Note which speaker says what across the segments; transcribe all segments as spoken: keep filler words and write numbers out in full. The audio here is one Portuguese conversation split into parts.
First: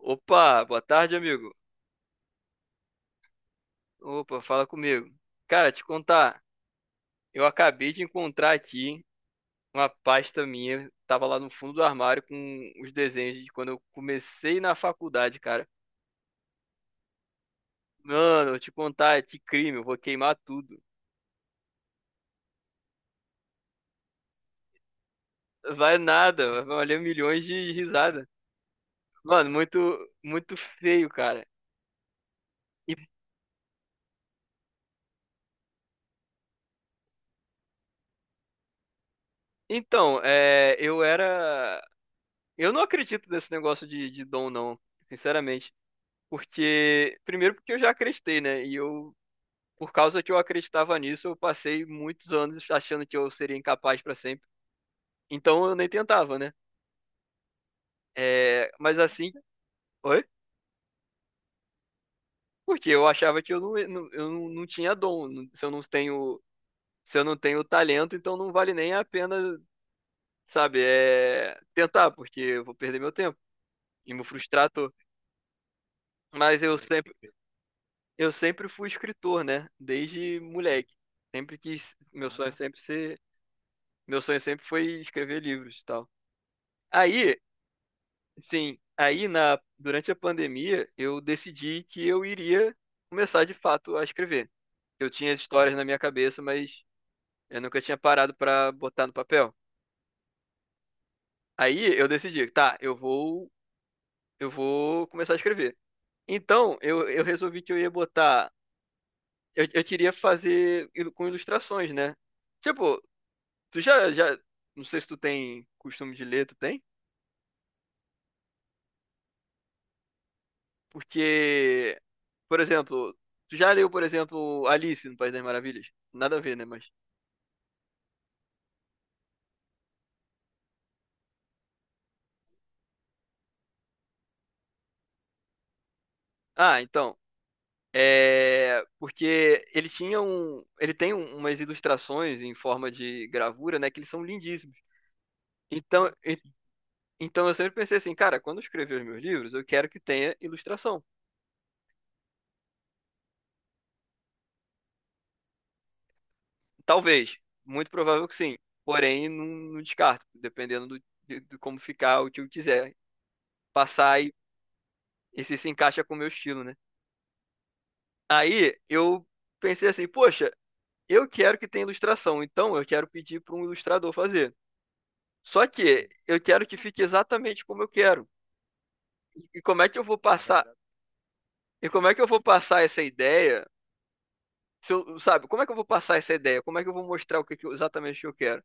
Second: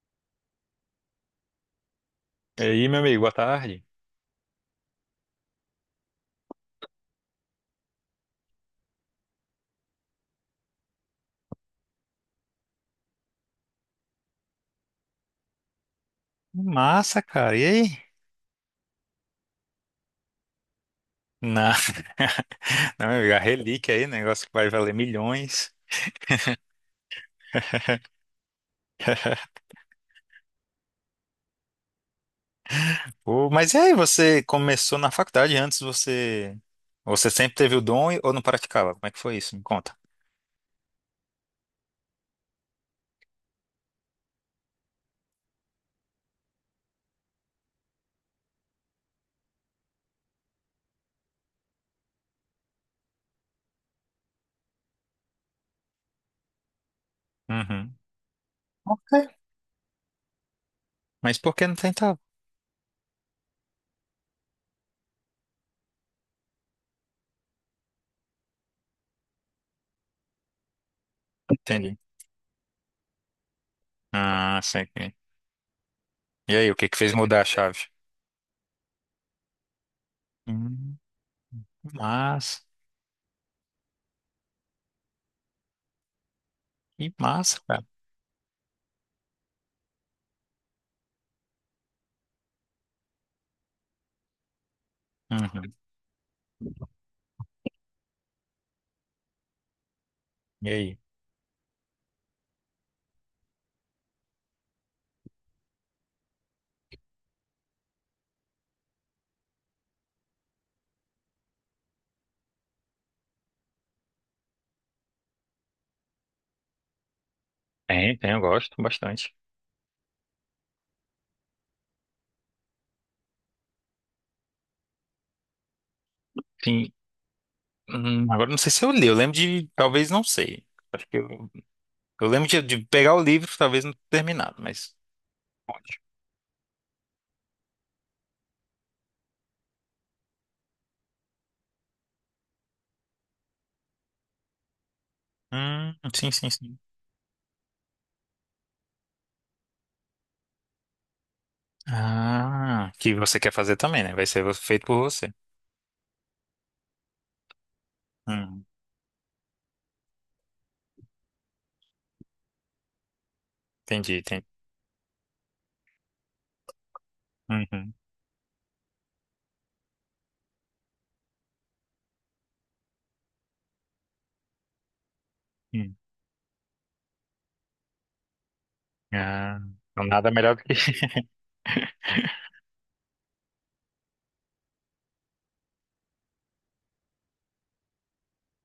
Speaker 1: Opa, boa tarde, amigo.
Speaker 2: E aí, meu amigo, boa tarde.
Speaker 1: Opa, fala comigo. Cara, te contar, eu acabei de encontrar aqui uma pasta minha, tava lá no fundo do armário com os desenhos de quando eu comecei na faculdade, cara.
Speaker 2: Massa, cara. E aí?
Speaker 1: Mano, eu te contar, é de crime, eu vou queimar tudo.
Speaker 2: Na... Não, meu amigo, a relíquia aí, negócio que vai valer milhões.
Speaker 1: Vai nada, vai valer milhões de risada. Mano, muito, muito feio, cara. E-
Speaker 2: Pô, mas e aí, você começou na faculdade antes, você você sempre teve o dom e- ou não praticava? Como é que foi isso? Me conta.
Speaker 1: então, é, eu era. Eu não acredito nesse negócio de, de dom, não, sinceramente. Porque, primeiro, porque eu já acreditei, né? E eu por causa que eu acreditava nisso, eu passei muitos anos achando que eu seria incapaz para sempre. Então eu nem tentava, né?
Speaker 2: Uhum.
Speaker 1: É, mas
Speaker 2: Ok.
Speaker 1: assim, oi?
Speaker 2: Mas por que não tentava?
Speaker 1: Porque eu achava que eu não, não- eu não, não tinha dom. não- Se eu não tenho, se eu não tenho talento, então não vale nem a pena, sabe, é,
Speaker 2: Entendi.
Speaker 1: tentar, porque eu vou perder meu tempo e me
Speaker 2: Ah,
Speaker 1: frustrar à
Speaker 2: sei
Speaker 1: toa.
Speaker 2: que. E
Speaker 1: Mas
Speaker 2: aí, o
Speaker 1: eu
Speaker 2: que que fez
Speaker 1: sempre,
Speaker 2: mudar a chave?
Speaker 1: eu sempre fui escritor, né? Desde moleque.
Speaker 2: Hum,
Speaker 1: Sempre quis, meu sonho
Speaker 2: Massa.
Speaker 1: sempre ser, meu sonho sempre foi escrever livros e tal.
Speaker 2: Que
Speaker 1: Aí,
Speaker 2: massa, cara.
Speaker 1: sim, aí na, durante a pandemia eu decidi que eu iria começar de fato a escrever. Eu tinha as histórias
Speaker 2: Uhum.
Speaker 1: na minha cabeça, mas eu nunca tinha parado para botar no papel.
Speaker 2: E aí?
Speaker 1: Aí eu decidi, tá, eu vou, eu vou começar a escrever. Então eu, eu resolvi que eu ia botar, eu, eu queria fazer ilu- com ilustrações, né? Tipo, tu já, já, não sei se tu tem costume de ler, tu tem?
Speaker 2: Tem, tem, eu gosto bastante.
Speaker 1: Porque, por exemplo, tu já leu, por exemplo, Alice no País das Maravilhas? Nada a ver, né? Mas.
Speaker 2: Sim, hum, agora não sei se eu li, eu lembro de, talvez não sei. Acho que eu, eu lembro de, de pegar o livro, talvez não ter terminado, mas pode.
Speaker 1: Ah, então. É. Porque ele tinha um. Ele tem um- umas ilustrações em forma de gravura, né? Que eles são lindíssimos.
Speaker 2: Hum,
Speaker 1: Então,
Speaker 2: sim,
Speaker 1: e-
Speaker 2: sim, sim.
Speaker 1: então eu sempre pensei assim, cara, quando eu escrever os meus livros, eu quero que tenha ilustração.
Speaker 2: Ah, que você quer fazer também, né? Vai ser feito por você.
Speaker 1: Talvez. Muito provável que sim.
Speaker 2: Hum,
Speaker 1: Porém, não, não descarto, dependendo do, de, de como ficar, o que eu quiser
Speaker 2: entendi,
Speaker 1: passar e,
Speaker 2: entendi.
Speaker 1: e se se encaixa com o meu estilo, né?
Speaker 2: Uhum,
Speaker 1: Aí eu pensei assim, poxa. Eu quero que tenha ilustração, então eu quero pedir para um ilustrador fazer. Só
Speaker 2: hum.
Speaker 1: que eu quero que fique exatamente como eu quero.
Speaker 2: Ah,
Speaker 1: E como é que eu
Speaker 2: então
Speaker 1: vou
Speaker 2: nada melhor do
Speaker 1: passar?
Speaker 2: que.
Speaker 1: E como é que eu vou passar essa ideia? Se eu- Sabe, como é que eu vou passar essa ideia? Como é que eu vou mostrar o que que eu- exatamente o que eu quero?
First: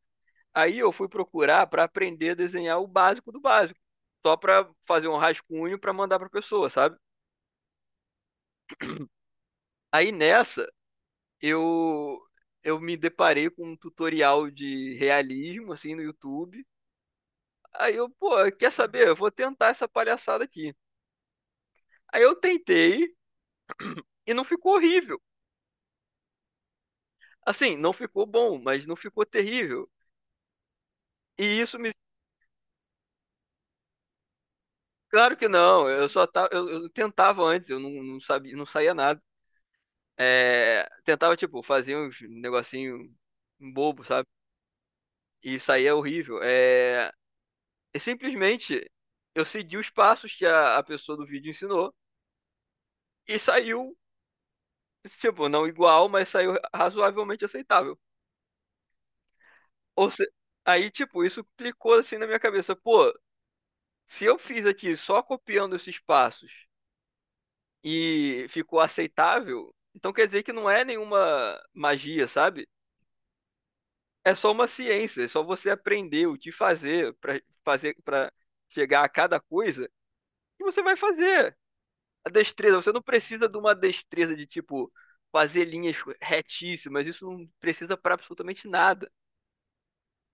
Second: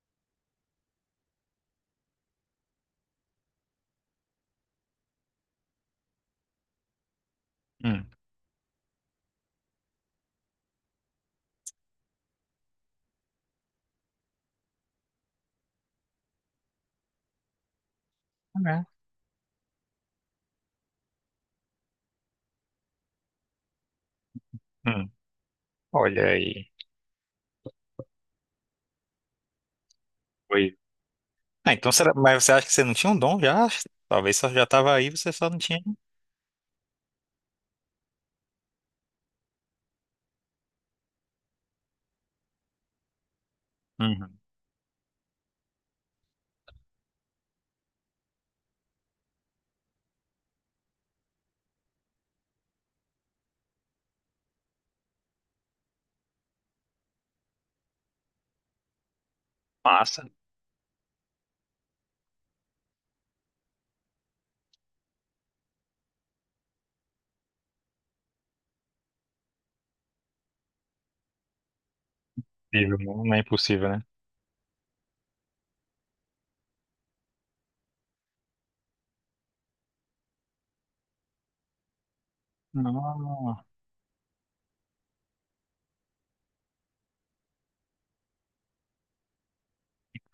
Speaker 1: Aí eu fui procurar para aprender a desenhar o básico do básico, só para fazer um rascunho para mandar para pessoa, sabe?
Speaker 2: Hum,
Speaker 1: Aí nessa eu eu me deparei com um tutorial de realismo assim no YouTube. Aí eu, pô, quer
Speaker 2: né?
Speaker 1: saber? Eu vou tentar essa palhaçada aqui. Aí eu tentei e não ficou
Speaker 2: Hum,
Speaker 1: horrível.
Speaker 2: Olha aí.
Speaker 1: Assim, não ficou bom, mas não ficou terrível.
Speaker 2: Foi.
Speaker 1: E
Speaker 2: Ah,
Speaker 1: isso
Speaker 2: então
Speaker 1: me.
Speaker 2: será... Mas você acha que você não tinha um dom já? Talvez só já estava aí, você
Speaker 1: Claro que
Speaker 2: só não tinha.
Speaker 1: não, eu só tava, eu, eu tentava antes, eu não, não sabia, não saía nada. É, tentava, tipo, fazer uns negocinho bobo, sabe?
Speaker 2: Uhum.
Speaker 1: E saía horrível. É, e simplesmente eu segui os passos que a, a pessoa do vídeo ensinou e saiu, tipo, não igual, mas saiu razoavelmente aceitável. Ou se...
Speaker 2: Massa.
Speaker 1: Aí, tipo, isso clicou assim na minha cabeça. Pô, se eu fiz aqui só copiando esses passos e ficou aceitável, então quer dizer que não é nenhuma magia, sabe?
Speaker 2: Impossível, não é impossível, né?
Speaker 1: É só uma ciência, é só você aprender o que fazer para fazer para chegar a cada coisa e você vai fazer. A destreza, você não precisa de
Speaker 2: Não,
Speaker 1: uma destreza de tipo fazer linhas retíssimas, isso não precisa para absolutamente nada.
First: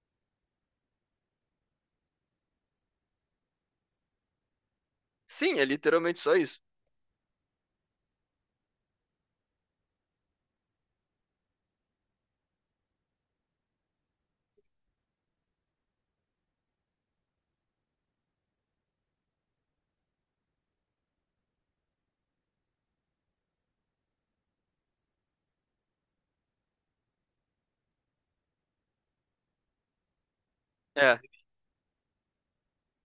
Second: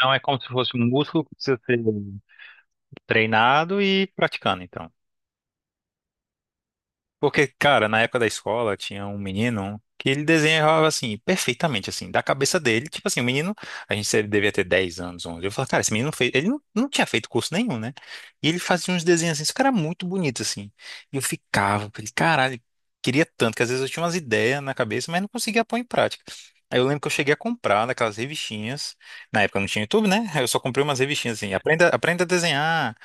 Speaker 2: não é como se fosse um músculo que precisa ser treinado e praticando, então.
Speaker 1: Sim, é literalmente só isso.
Speaker 2: Porque, cara, na época da escola tinha um menino que ele desenhava assim, perfeitamente, assim, da cabeça dele. Tipo assim, o menino, a gente ele devia ter dez anos, onze. Eu falava, cara, esse menino fez. Ele não, não tinha feito curso nenhum, né? E ele fazia uns desenhos assim, isso cara era muito bonito, assim. E eu ficava, falei, caralho, queria tanto, que às vezes eu tinha umas ideias na cabeça, mas não conseguia pôr em prática. Aí eu lembro que eu cheguei a comprar naquelas revistinhas. Na época não tinha YouTube, né? Aí eu só comprei umas
Speaker 1: É,
Speaker 2: revistinhas assim, aprenda, aprenda a desenhar.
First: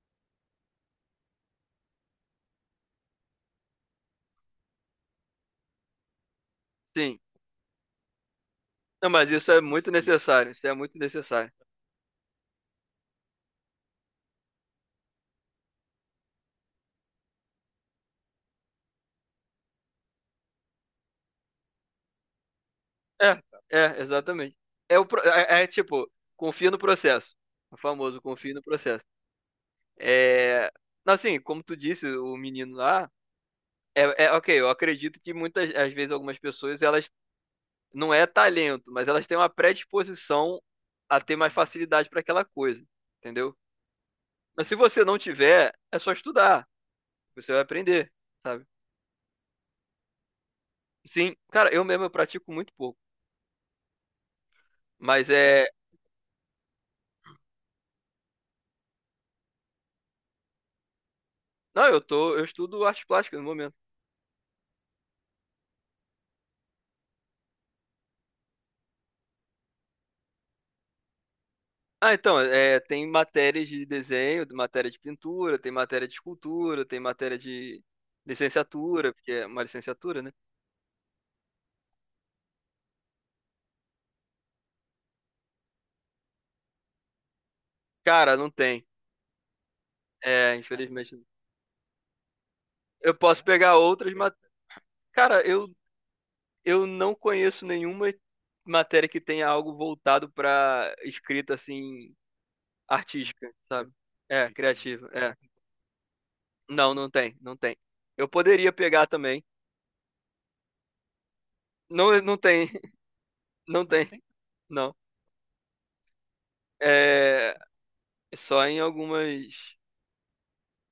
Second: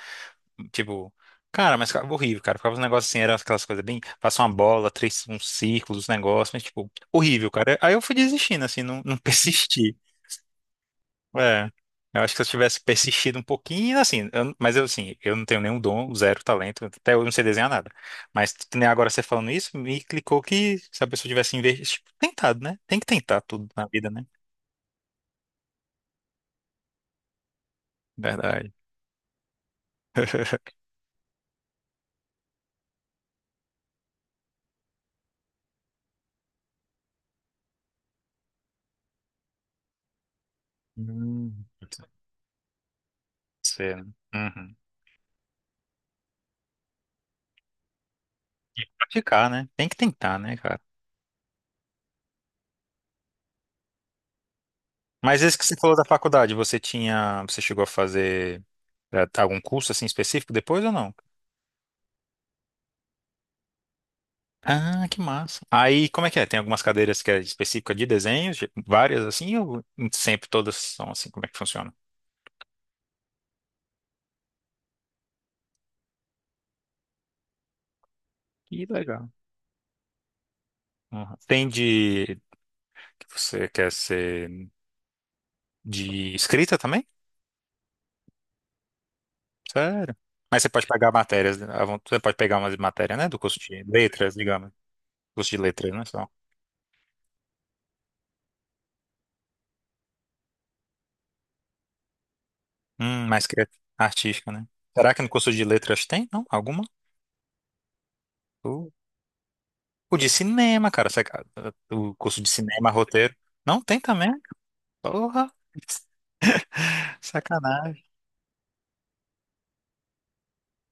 Speaker 2: Tipo, cara, mas ficava horrível, cara. Ficava uns negócios assim, eram aquelas coisas bem. Faça uma bola, três, uns círculos, uns negócios, mas, tipo,
Speaker 1: sim.
Speaker 2: horrível, cara. Aí eu fui desistindo, assim, não,
Speaker 1: Não,
Speaker 2: não
Speaker 1: mas isso é muito
Speaker 2: persisti.
Speaker 1: necessário. Isso é muito necessário.
Speaker 2: É. Eu acho que se eu tivesse persistido um pouquinho, assim, eu- mas eu, assim, eu não tenho nenhum dom, zero talento, até hoje não sei desenhar nada. Mas que nem agora você falando isso, me clicou que se a pessoa tivesse investido, tipo, tentado, né? Tem que tentar
Speaker 1: É,
Speaker 2: tudo na
Speaker 1: é,
Speaker 2: vida, né?
Speaker 1: exatamente. É, o, pro- é, é, é tipo, confia no processo. O famoso confia no
Speaker 2: Verdade.
Speaker 1: processo. É, assim, como tu disse, o menino lá, é, é ok, eu acredito que muitas, às vezes, algumas pessoas, elas não é talento, mas elas têm uma predisposição a ter mais
Speaker 2: Hum, pode
Speaker 1: facilidade para aquela coisa, entendeu?
Speaker 2: ser, né?
Speaker 1: Mas se
Speaker 2: Uhum.
Speaker 1: você não tiver, é só estudar. Você vai aprender, sabe?
Speaker 2: E praticar, né? Tem que tentar, né, cara?
Speaker 1: Sim, cara, eu mesmo eu pratico muito pouco. Mas
Speaker 2: Mas esse que
Speaker 1: é.
Speaker 2: você falou da faculdade, você tinha, você chegou a fazer eh, algum curso assim específico depois ou não?
Speaker 1: Não, eu tô, eu estudo artes plásticas no momento.
Speaker 2: Ah, que massa. Aí, como é que é? Tem algumas cadeiras que é específica de desenho, de- várias assim, ou sempre todas são assim? Como é que funciona?
Speaker 1: Ah, então, é, tem matérias de desenho, matéria de pintura, tem matéria de escultura, tem matéria de
Speaker 2: Que
Speaker 1: licenciatura,
Speaker 2: legal.
Speaker 1: porque é uma licenciatura, né?
Speaker 2: Aham. Tem de, que você quer ser de escrita também?
Speaker 1: Cara, não tem.
Speaker 2: Sério?
Speaker 1: É,
Speaker 2: Mas você pode pegar
Speaker 1: infelizmente.
Speaker 2: matérias, né, à von- você pode pegar umas
Speaker 1: Eu
Speaker 2: matérias, né, do
Speaker 1: posso
Speaker 2: curso
Speaker 1: pegar
Speaker 2: de
Speaker 1: outras, mas,
Speaker 2: letras, digamos,
Speaker 1: cara,
Speaker 2: curso de
Speaker 1: eu,
Speaker 2: letras, né, só.
Speaker 1: eu não conheço nenhuma matéria que tenha algo voltado pra escrita assim
Speaker 2: Hum, mais
Speaker 1: artística,
Speaker 2: cria-
Speaker 1: sabe?
Speaker 2: artística,
Speaker 1: É,
Speaker 2: né?
Speaker 1: criativa,
Speaker 2: Será que no
Speaker 1: é.
Speaker 2: curso de letras tem? Não? Alguma?
Speaker 1: Não, não tem, não tem. Eu poderia pegar também.
Speaker 2: O de cinema, cara. saca- O
Speaker 1: Não, não
Speaker 2: curso de
Speaker 1: tem,
Speaker 2: cinema, roteiro. Não
Speaker 1: não
Speaker 2: tem
Speaker 1: tem.
Speaker 2: também?
Speaker 1: Não.
Speaker 2: Porra,
Speaker 1: É,
Speaker 2: sacanagem.
Speaker 1: só em algumas,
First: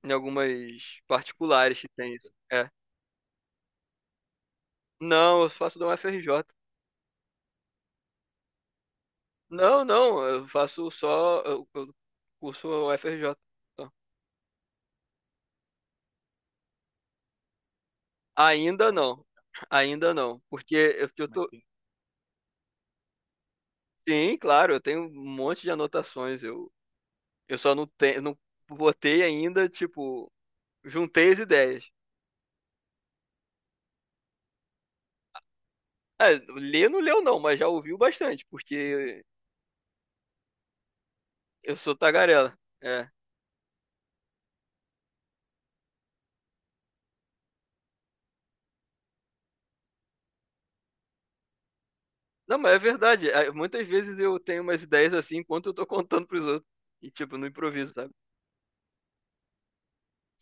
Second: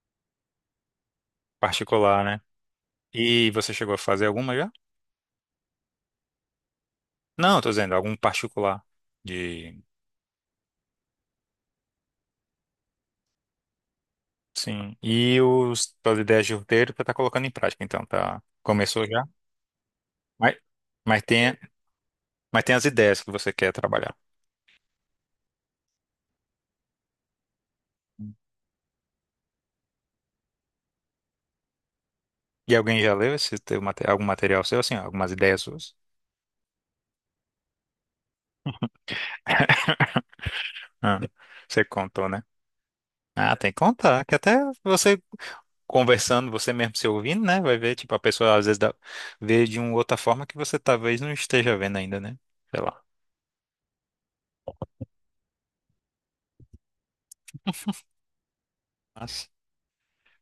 Speaker 1: em algumas particulares que tem
Speaker 2: Particular,
Speaker 1: isso.
Speaker 2: né?
Speaker 1: É.
Speaker 2: E você chegou a fazer alguma já?
Speaker 1: Não, eu faço da U F R J.
Speaker 2: Não, tô dizendo, algum particular. De.
Speaker 1: Não, não, eu faço só, eu, eu curso U F R J. Só.
Speaker 2: Sim. E os, as ideias de roteiro você tá colocando em prática, então, tá?
Speaker 1: Ainda
Speaker 2: Começou
Speaker 1: não,
Speaker 2: já?
Speaker 1: ainda não,
Speaker 2: Mas,
Speaker 1: porque eu,
Speaker 2: mas
Speaker 1: eu tô,
Speaker 2: tem, mas tem as ideias que você quer trabalhar.
Speaker 1: sim, claro, eu tenho um monte de anotações, eu, eu só não tenho, não botei ainda, tipo, juntei as ideias.
Speaker 2: E alguém já leu esse teu, mate- algum material seu, assim, algumas ideias suas?
Speaker 1: É, ler não leu não, mas já ouviu bastante, porque
Speaker 2: Ah,
Speaker 1: eu
Speaker 2: você
Speaker 1: sou
Speaker 2: contou, né?
Speaker 1: tagarela. É.
Speaker 2: Ah, tem que contar, que até você conversando, você mesmo se ouvindo, né? Vai ver, tipo, a pessoa às vezes dá, vê de uma outra forma que você talvez não esteja vendo ainda, né?
Speaker 1: Não, mas é
Speaker 2: Sei lá.
Speaker 1: verdade. Ah, muitas vezes eu tenho umas ideias assim enquanto eu tô contando pros outros. E, tipo, no improviso, sabe?
Speaker 2: Mas,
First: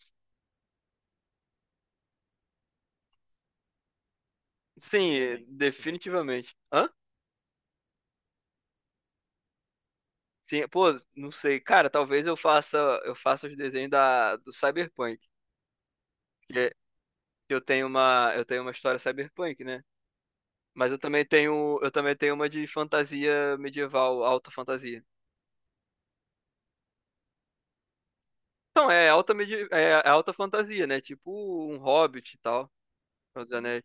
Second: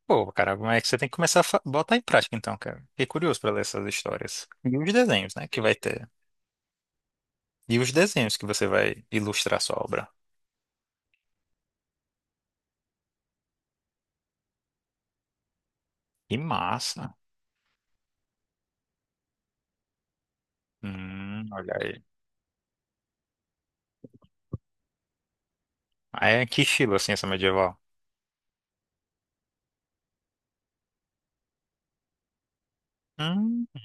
Speaker 2: pô, cara, como é que você tem que começar a fa- botar em prática então, cara? Fiquei curioso pra ler essas histórias. E os
Speaker 1: Sim,
Speaker 2: desenhos,
Speaker 1: é,
Speaker 2: né? Que vai ter.
Speaker 1: definitivamente. Hã?
Speaker 2: E os desenhos que você vai ilustrar sua obra.
Speaker 1: Sim, pô, não sei. Cara, talvez eu faça, eu faça os desenhos da, do Cyberpunk.
Speaker 2: Que
Speaker 1: Porque
Speaker 2: massa!
Speaker 1: eu tenho uma, eu tenho uma história Cyberpunk, né? Mas eu também
Speaker 2: Hum, olha
Speaker 1: tenho, eu
Speaker 2: aí.
Speaker 1: também tenho uma de fantasia medieval, alta fantasia.
Speaker 2: Ah, é que estilo, assim, essa medieval?
Speaker 1: Então, é alta, medi é é alta fantasia, né? Tipo um Hobbit e tal. Senhor dos
Speaker 2: Hum,
Speaker 1: Anéis.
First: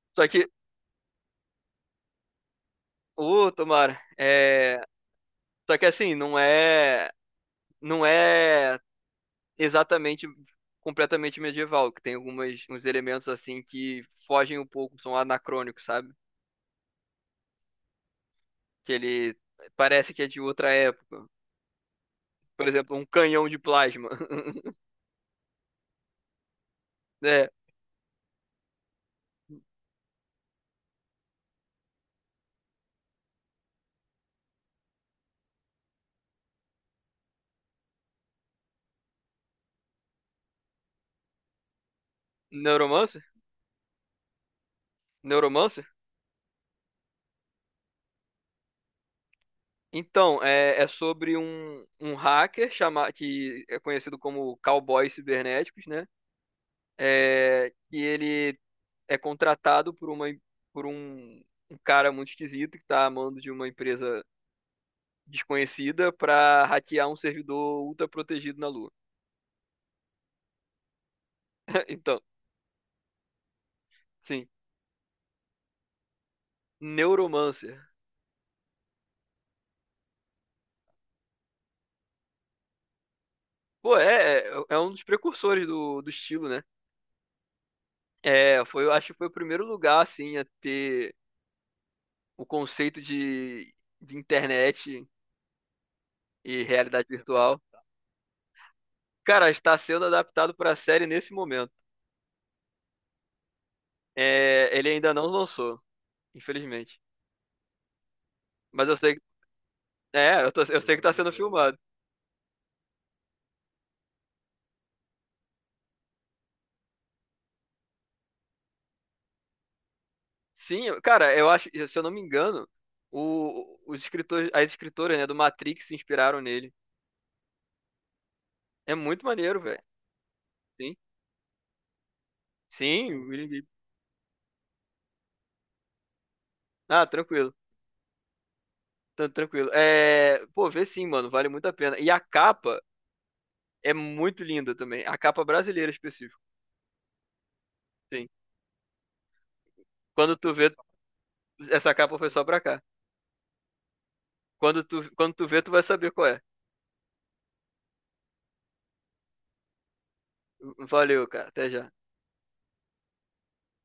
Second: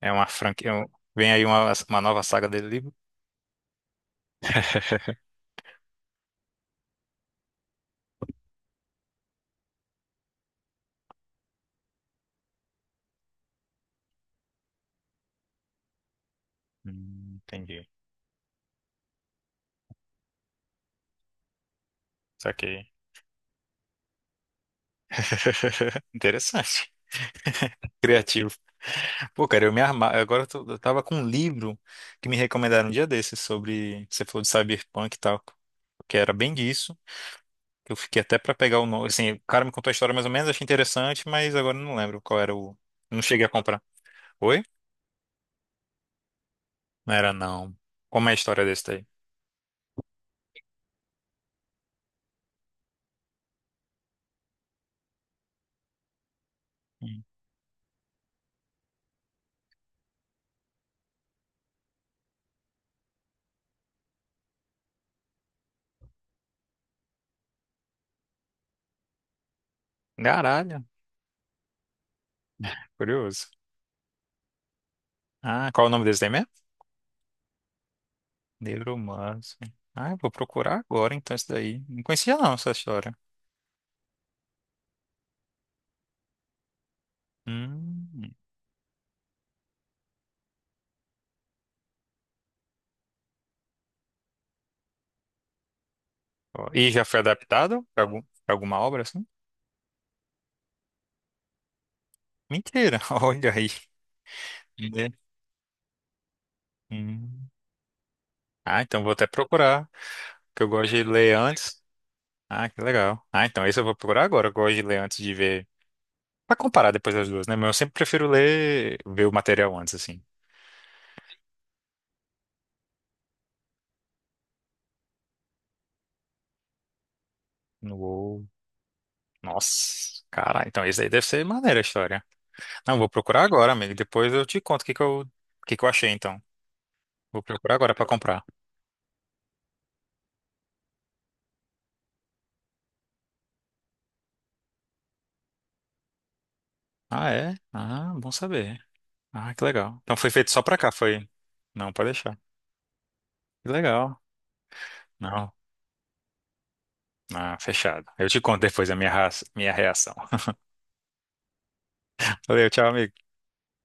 Speaker 2: É
Speaker 1: Só
Speaker 2: uma
Speaker 1: que,
Speaker 2: franquia. um- Vem aí uma, uma nova saga dele livro?
Speaker 1: ô, tomara, é... Só que assim, não é. não é exatamente completamente medieval, que tem algumas uns elementos assim que fogem um pouco, são anacrônicos, sabe?
Speaker 2: Hum, entendi.
Speaker 1: Que ele parece que é de outra época. Por
Speaker 2: Saquei.
Speaker 1: exemplo, um canhão de plasma.
Speaker 2: Interessante.
Speaker 1: É,
Speaker 2: Criativo. Pô, cara, eu me armar. Agora eu, tô- eu tava com um livro que me recomendaram um dia desses sobre. Você falou de cyberpunk e tal, que era bem disso. Que eu fiquei até pra pegar o nome. Assim, o cara me contou a história mais ou menos, achei interessante, mas agora eu não lembro qual era o.
Speaker 1: Neuromancer?
Speaker 2: Não cheguei a comprar. Oi?
Speaker 1: Neuromancer?
Speaker 2: Não era, não. Como é a história desse daí?
Speaker 1: Então, é, é sobre um, um hacker chama, que é conhecido como cowboys cibernéticos, né?
Speaker 2: Hum.
Speaker 1: É, que ele é contratado por uma por um, um cara muito esquisito que tá amando de uma empresa desconhecida para hackear um servidor ultra protegido na Lua.
Speaker 2: Caralho,
Speaker 1: Então,
Speaker 2: curioso.
Speaker 1: sim.
Speaker 2: Ah, qual é o nome desse daí mesmo?
Speaker 1: Neuromancer.
Speaker 2: Neuromancer. Ah, eu vou procurar agora então isso daí. Não conhecia não essa história.
Speaker 1: Pô, é, é- é um dos precursores do, do estilo, né?
Speaker 2: Hum.
Speaker 1: É, foi, eu acho que foi o primeiro lugar, assim, a ter o conceito de, de internet e
Speaker 2: Ó, e já
Speaker 1: realidade
Speaker 2: foi
Speaker 1: virtual.
Speaker 2: adaptado pra, algum, pra alguma obra assim?
Speaker 1: Cara, está sendo adaptado pra série nesse momento.
Speaker 2: Mentira, olha aí.
Speaker 1: É, ele
Speaker 2: Né?
Speaker 1: ainda não lançou, infelizmente.
Speaker 2: Hum. Ah,
Speaker 1: Mas eu
Speaker 2: então vou
Speaker 1: sei que,
Speaker 2: até procurar,
Speaker 1: é, eu, tô-
Speaker 2: porque eu
Speaker 1: eu
Speaker 2: gosto
Speaker 1: sei que
Speaker 2: de
Speaker 1: tá sendo
Speaker 2: ler
Speaker 1: filmado.
Speaker 2: antes. Ah, que legal. Ah, então esse eu vou procurar agora. Eu gosto de ler antes de ver. Pra comparar depois as duas, né? Mas eu sempre prefiro ler, ver o material antes, assim.
Speaker 1: Sim, eu- cara, eu acho, se eu não me engano, o, os escritores, as escritoras, né, do Matrix se inspiraram nele.
Speaker 2: Não vou.
Speaker 1: É muito maneiro, velho.
Speaker 2: Nossa, cara, então
Speaker 1: Sim,
Speaker 2: esse aí deve ser maneira a história. Não, vou
Speaker 1: sim, o
Speaker 2: procurar
Speaker 1: William
Speaker 2: agora,
Speaker 1: Gibson.
Speaker 2: amigo. Depois eu te conto o que que eu, o que que eu achei, então.
Speaker 1: Ah,
Speaker 2: Vou
Speaker 1: tranquilo,
Speaker 2: procurar agora pra comprar.
Speaker 1: tá tranquilo. É, pô, vê sim, mano, vale muito a pena. E a capa é muito linda também, a capa brasileira específico.
Speaker 2: Ah, é? Ah,
Speaker 1: Sim.
Speaker 2: bom saber. Ah, que legal. Então foi
Speaker 1: Quando
Speaker 2: feito
Speaker 1: tu
Speaker 2: só
Speaker 1: vê,
Speaker 2: pra cá, foi? Não,
Speaker 1: essa
Speaker 2: pode
Speaker 1: capa foi
Speaker 2: deixar.
Speaker 1: só pra cá.
Speaker 2: Que legal.
Speaker 1: Quando tu, quando tu
Speaker 2: Não.
Speaker 1: vê, tu vai saber qual é.
Speaker 2: Ah, fechado. Eu te conto depois a minha, ra- minha reação.
Speaker 1: Valeu, cara, até já.
Speaker 2: Valeu, tchau, amigo.